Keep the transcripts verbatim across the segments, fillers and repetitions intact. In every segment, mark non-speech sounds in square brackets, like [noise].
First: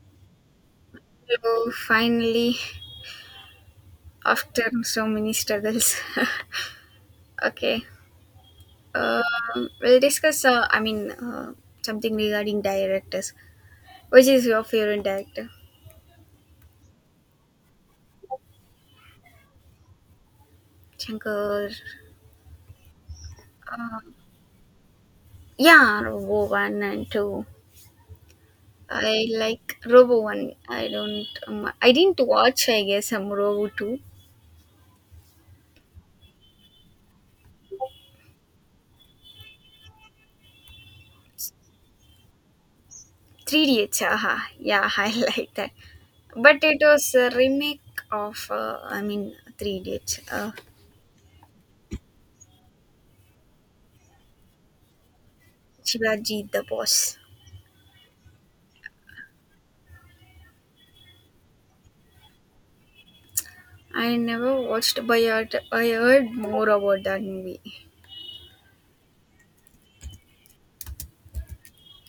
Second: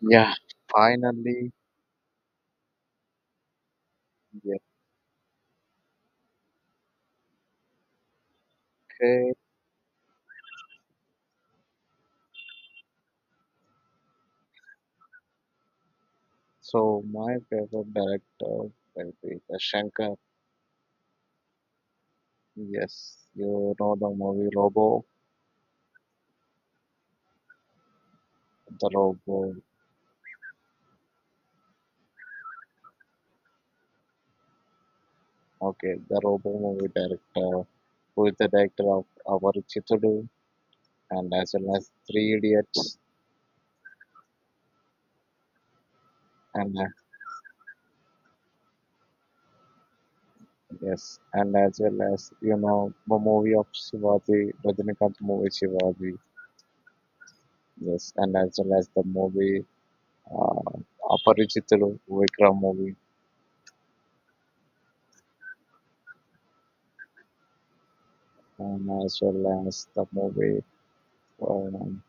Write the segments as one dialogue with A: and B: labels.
A: Yeah, finally,
B: So finally, after so many struggles, [laughs] okay, uh,
A: okay.
B: we'll discuss. Uh, I mean, uh, something regarding directors. Which is your favorite director?
A: So my favorite director will be the Shankar.
B: Shankar.
A: Yes, you know
B: Uh,
A: the movie Robo,
B: yeah, Robo One and Two.
A: the
B: I
A: Robo.
B: like Robo One. I don't. Um, I didn't watch. I guess um, Robo Two.
A: Okay, the Robo movie director, who is the director of our Chittudu and as well as Three Idiots,
B: Three idiots. Aha. Yeah, [laughs] I like that. But it
A: and uh,
B: was a remake of. Uh, I mean, Three Idiots. Uh,
A: yes, and as well as you know the movie of Shivaji, Rajinikanth movie Shivaji.
B: Shivaji the Boss.
A: Yes, and as well as the movie uh, Aparichitalu, Vikram movie.
B: I never watched, but I I heard more about that movie.
A: And as well as the movie, um,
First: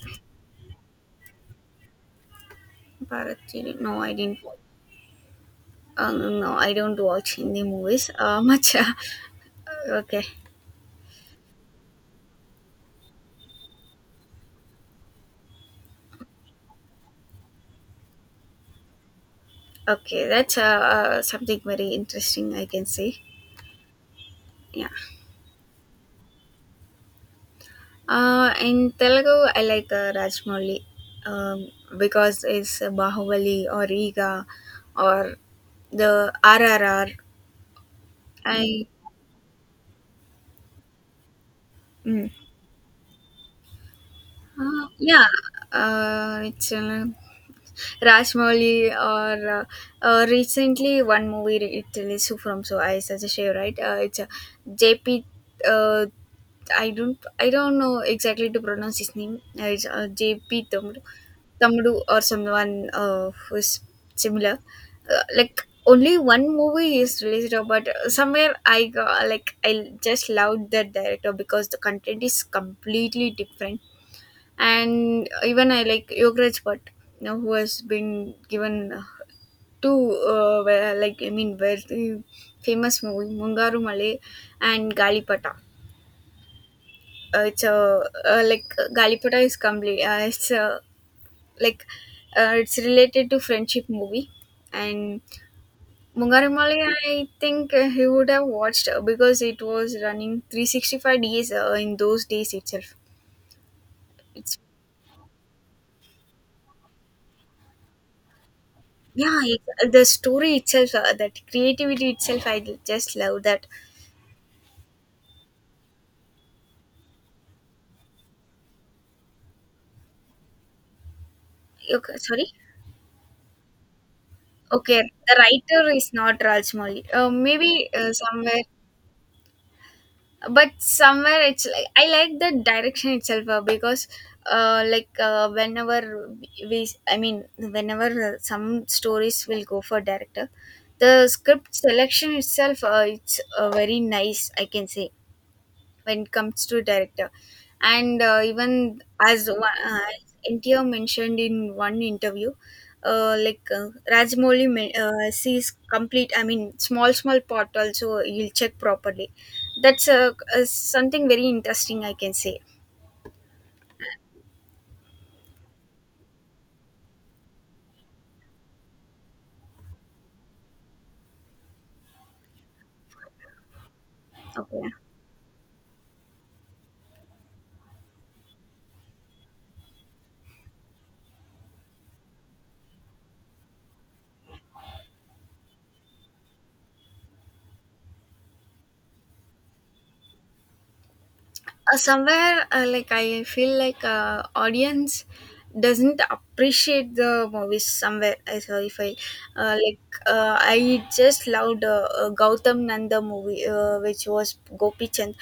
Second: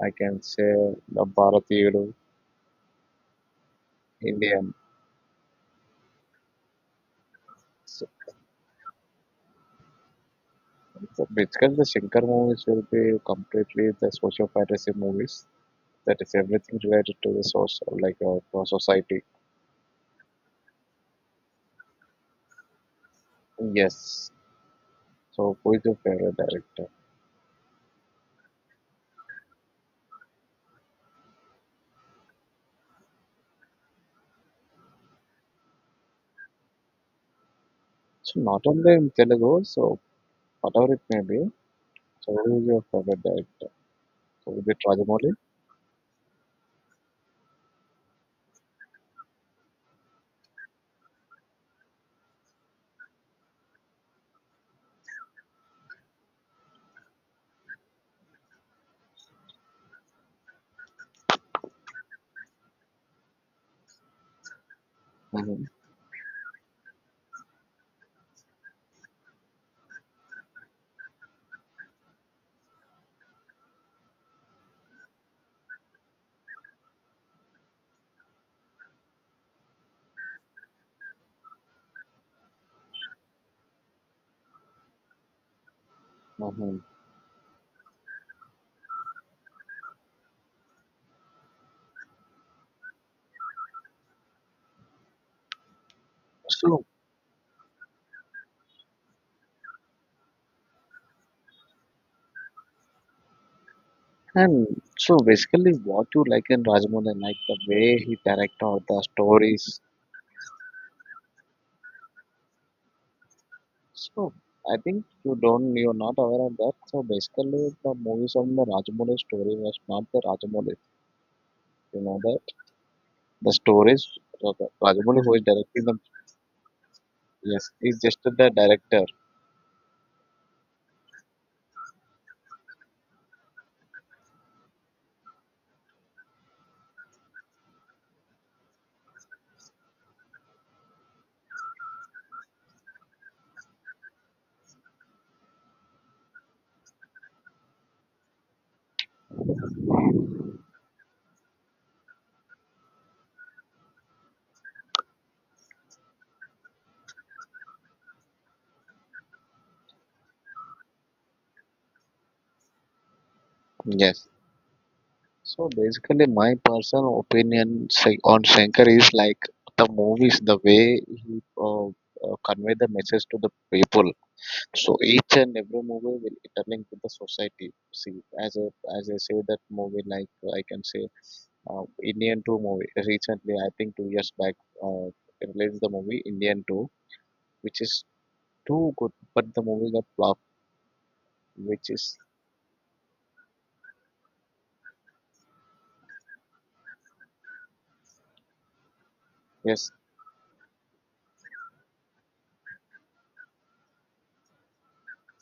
A: I can say the Bharatiyudu,
B: Bharatini. No, I didn't.
A: Indian.
B: Uh, no, no, I don't watch Hindi
A: So,
B: movies. Uh, much. [laughs] Okay,
A: so basically, the Shankar movies will be completely the social fantasy movies. That is everything related to the social, like uh, for society.
B: okay, that's uh, uh, something very interesting. I can say.
A: Yes.
B: Yeah.
A: So who is your favorite director?
B: Uh, in Telugu, I like uh, Rajmouli, um, because it's Bahubali or Riga or the R R R.
A: So not
B: I.
A: only in Telugu, so whatever it may be. So
B: Mm.
A: who is your favorite director? So is it
B: Uh, yeah,
A: Rajamouli?
B: uh, it's uh, Rajmouli or uh, uh, recently one movie re- it released from so I suggest you right uh, it's a J P uh, I don't I don't know exactly to pronounce his name uh, it's uh, J P Tamdu Tamdu or someone uh, who's similar uh,
A: Mm-hmm.
B: like only one movie is released uh, but uh, somewhere I got like I just loved that director because the content is completely different and even I like Yograj, Bhatt now who has been given uh, two uh, where- like I mean very famous movie Mungaru Male and Galipata.
A: Mm-hmm.
B: Uh, it's a uh, like uh, Galipata is complete. Uh, it's a like uh, it's related to friendship movie and Mungaru Male
A: So.
B: I think uh, he would have watched uh, because it was running three hundred sixty-five days uh, in those days itself. It's
A: And so basically, what you like in Rajmohan, and like the way he direct all the
B: yeah,
A: stories.
B: it, the story itself, uh, that creativity itself, I just love that.
A: So I think you don't, you're not aware of that. So basically, the movies of the Rajamouli story was not the Rajamouli. You
B: Okay,
A: know that
B: sorry.
A: the stories,
B: Okay,
A: Rajamouli who
B: the
A: is directing
B: writer
A: them,
B: is not Rajmouli. Uh,
A: yes,
B: maybe
A: is
B: uh,
A: just the
B: somewhere,
A: director.
B: but somewhere it's like I like the direction itself uh, because, uh, like uh, whenever we, I mean, whenever uh, some stories will go for director, the script selection itself, uh, it's uh, very nice. I can say when it comes to director and uh, even as one- uh, N T R mentioned in one interview uh, like uh, Rajmouli men- uh, sees complete. I mean small small part also he'll check properly. That's uh, uh, something very interesting. I can say.
A: Yes. So basically, my personal opinion say- on Shankar is like the movies, the way he uh, uh, convey the message to the people.
B: Okay,
A: So each and every movie will interlink with the society. See, as a as I say that movie, like uh, I can say, uh, Indian Two movie. Recently, I think two years back, uh, released the movie Indian Two, which is too good, but the movie got flop. Which
B: uh,
A: is
B: somewhere, uh, like I feel like uh, audience doesn't appreciate the movies somewhere. I sorry if I, uh,
A: yes,
B: like uh, I just loved uh, uh, Gautam Nanda movie uh, which was Gopi Chand,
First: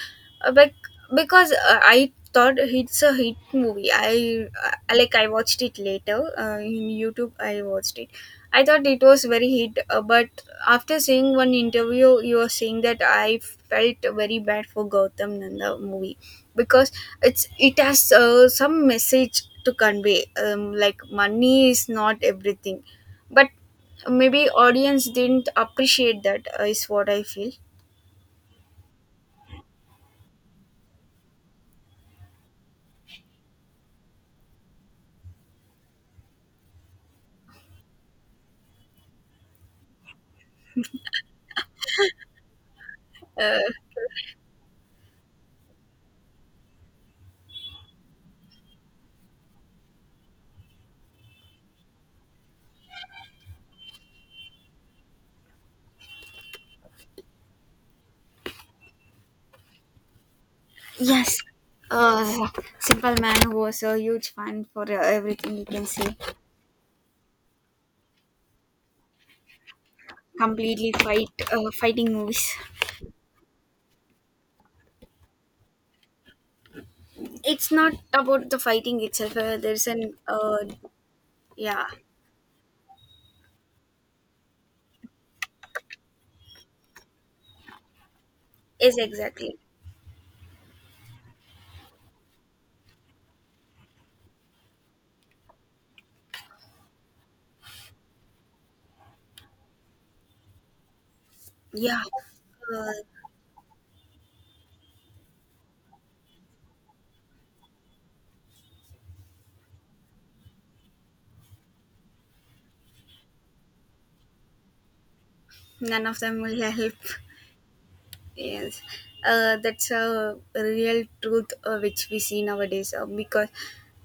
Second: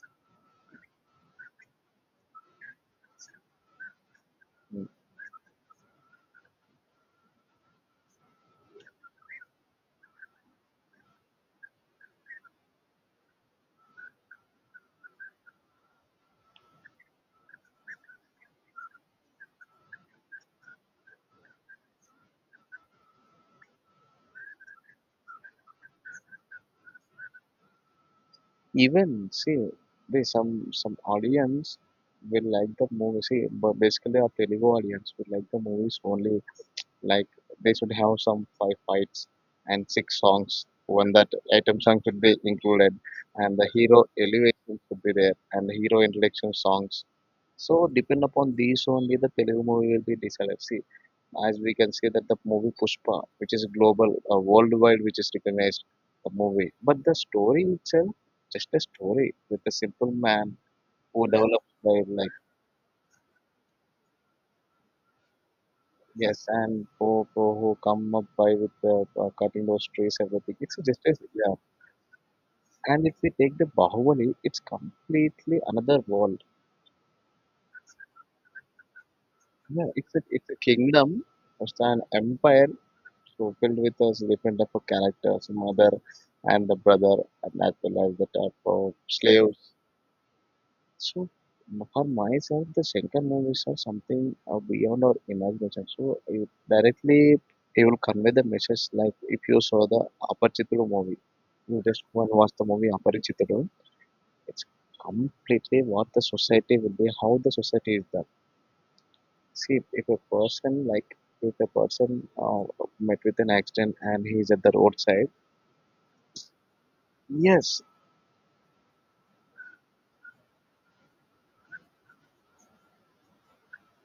B: uh, but because uh, I thought it's a hit movie. i
A: mm,
B: uh, like I watched it later uh, in YouTube I watched it. I thought it was very hit, uh, but after seeing one interview you were saying that, I felt very bad for Gautam Nanda movie because it's, it has uh, some message to convey, um, like money is not everything. But maybe audience didn't appreciate that, uh, is what I feel.
A: even see, there some some audience will like the movie. See, but basically our Telugu audience will like the movies only. Like they should have some five fights and six songs. When that item song should be included, and
B: uh,
A: the hero elevation should be there, and the hero introduction songs. So depend upon these only the Telugu movie will be decided. See, as we can see that the movie Pushpa, which is global, uh, worldwide, which is recognized a movie, but the story itself just a story with a simple man who
B: yes,
A: develops by like,
B: uh, simple man was a huge fan for uh, everything, you can say.
A: yes, and for, for who come up by with the uh, cutting those trees, everything. It's
B: Completely
A: just a,
B: fight,
A: yeah.
B: uh, fighting movies.
A: And if we take the Bahubali, it's completely another world.
B: It's not about the fighting itself. Uh, there's
A: Yeah,
B: an
A: it's a, it's a
B: uh,
A: kingdom, it's
B: Yeah,
A: an empire, so filled with us different type of characters, mother and the brother, and as well as the type of
B: is exactly.
A: slaves. So, m- for myself, the second movies are something uh, beyond our imagination. So, you directly you will convey the message like if you saw the Aparichitulu movie, you
B: Yeah.
A: just go and watch the movie
B: uh,
A: Aparichitulu. It's completely what the society will be, how the society is done. See, if a person like if a person uh, met with an accident and he is at the roadside,
B: None of them will help.
A: yes,
B: Yes, uh, that's a real truth uh, which we see nowadays. Uh, because,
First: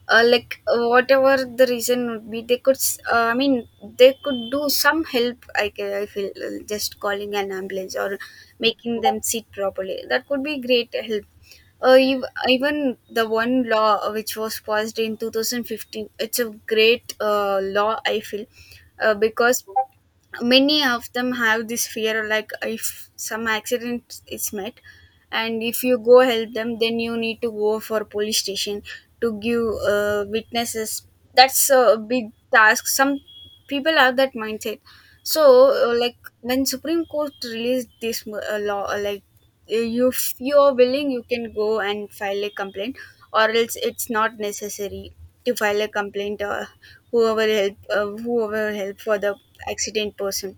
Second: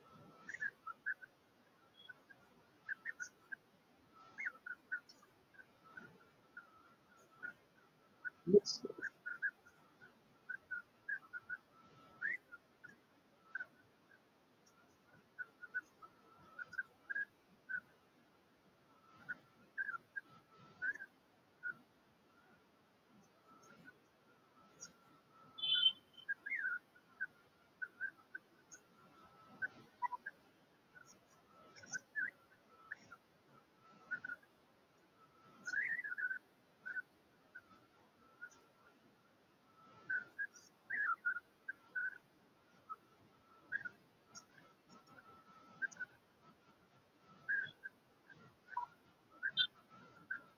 B: uh, like uh, whatever the reason would be, they could. S- Uh, I mean, they could do some help. I ca- I feel uh, just calling an ambulance or
A: yes,
B: making them sit properly, that could be great help. Uh, ev- even the one law uh, which was passed in two thousand fifteen, it's a great uh, law, I feel, uh, because many of them have this fear like if some accident is met and if you go help them, then you need to go for police station to give uh, witnesses. That's a big task. Some people have that mindset. So uh, like when supreme court released this uh, law, uh, like if you are willing you can go and file a complaint, or else it's not necessary to file a complaint, uh, whoever help, uh, whoever help for the accident person.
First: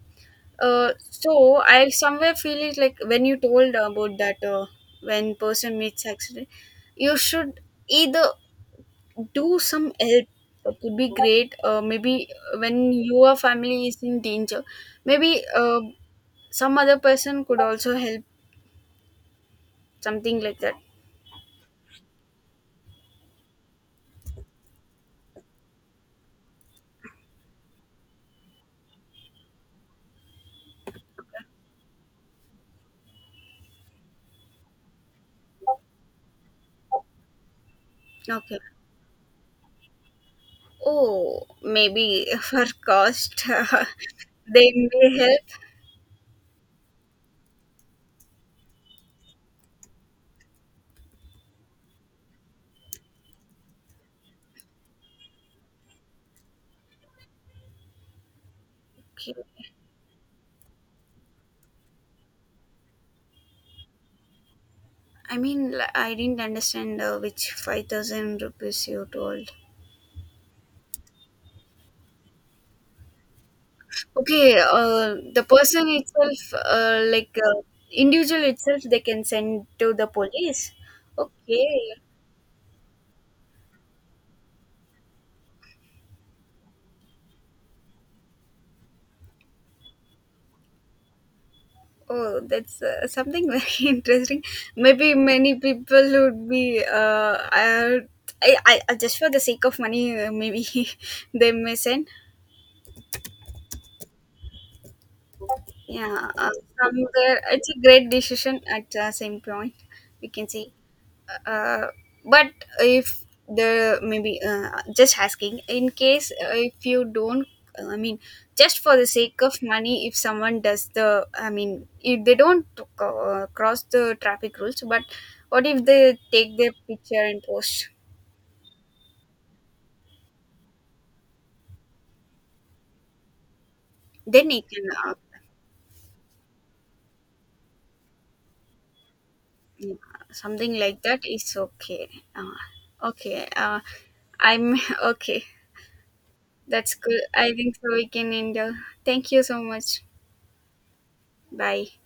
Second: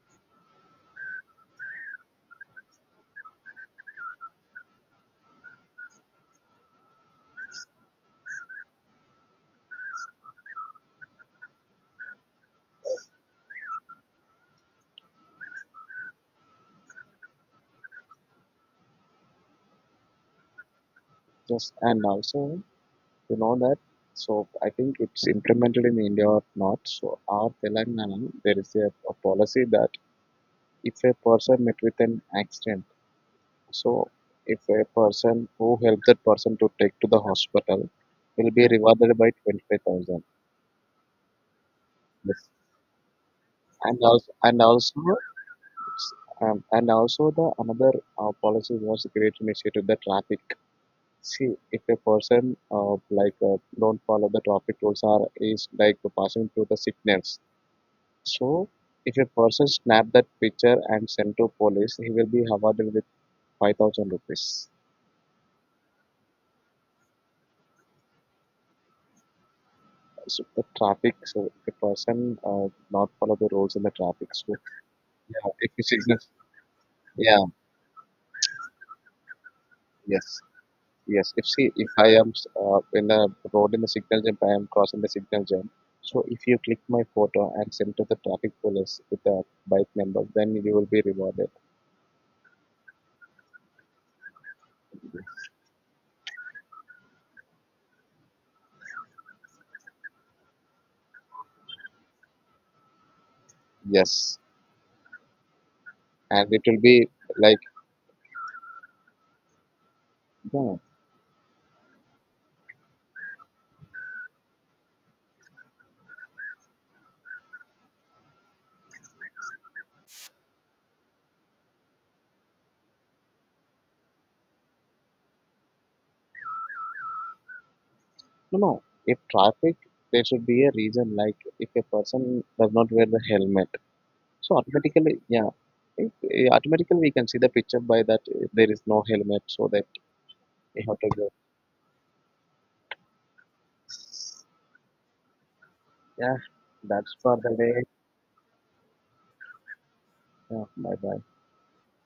B: Uh, so I somewhere feel it, like when you told about that, uh, when person meets accident you should either do some help. That would be great. Uh, maybe when your family is in danger, maybe uh, some other person could also help, something like that.
A: yes, and also you know that so I think it's implemented in India or not, so our Telangana there is a, a policy that if a person met with an accident, so if a person who helped that person to take to the hospital will
B: Okay.
A: be rewarded by twenty-five thousand.
B: Oh, maybe. [laughs]
A: Yes.
B: For cost
A: And also
B: [laughs]
A: and
B: they
A: also,
B: may help.
A: um, and also the another uh, policy was a great initiative, the traffic. See if a person uh, like uh, don't follow the traffic rules or is like passing through the signals. So, if a person snap that picture and send to police, he will be awarded with five thousand rupees.
B: I mean, li- I didn't understand uh, which five thousand rupees you told.
A: So the traffic, so if a person uh, not follow the rules in the traffic,
B: Okay,
A: so
B: uh, the
A: yeah, if he
B: person
A: signals,
B: itself, uh, like
A: yeah,
B: uh, individual itself, they can send to the
A: yes,
B: police.
A: yes. If see,
B: Okay.
A: if I am uh, in the road in the signal jump, I am crossing the signal jump. So if you click my photo and send to the traffic police with the bike number, then you will be rewarded.
B: Oh, that's uh, something [laughs] very interesting. Maybe many people would be, uh, uh, I, I, I- just for the sake of money, uh, maybe [laughs] they may send.
A: Yes,
B: Yeah,
A: and
B: uh,
A: it will be
B: somewhere
A: like,
B: it's a great decision at the same point. We can see.
A: yeah.
B: uh, but if the maybe, uh, just asking in case, uh, if you don't, uh, i mean just for the sake of money, if someone does the, I mean if they don't uh, cross the traffic rules, but what if they take their picture and post?
A: No, no. If traffic, there should be a reason. Like if a person does not wear the helmet,
B: Then
A: so
B: it can, uh,
A: automatically, yeah, it, eh, automatically we can see the picture by that eh, there is no helmet, so that
B: yeah, something
A: you have
B: like
A: to
B: that
A: go.
B: is okay. Uh, okay uh, I'm [laughs] okay,
A: Yeah,
B: that's
A: that's
B: good.
A: for
B: I
A: the
B: think
A: day.
B: so we can end. Uh, thank you so much.
A: Yeah, bye bye.
B: Bye.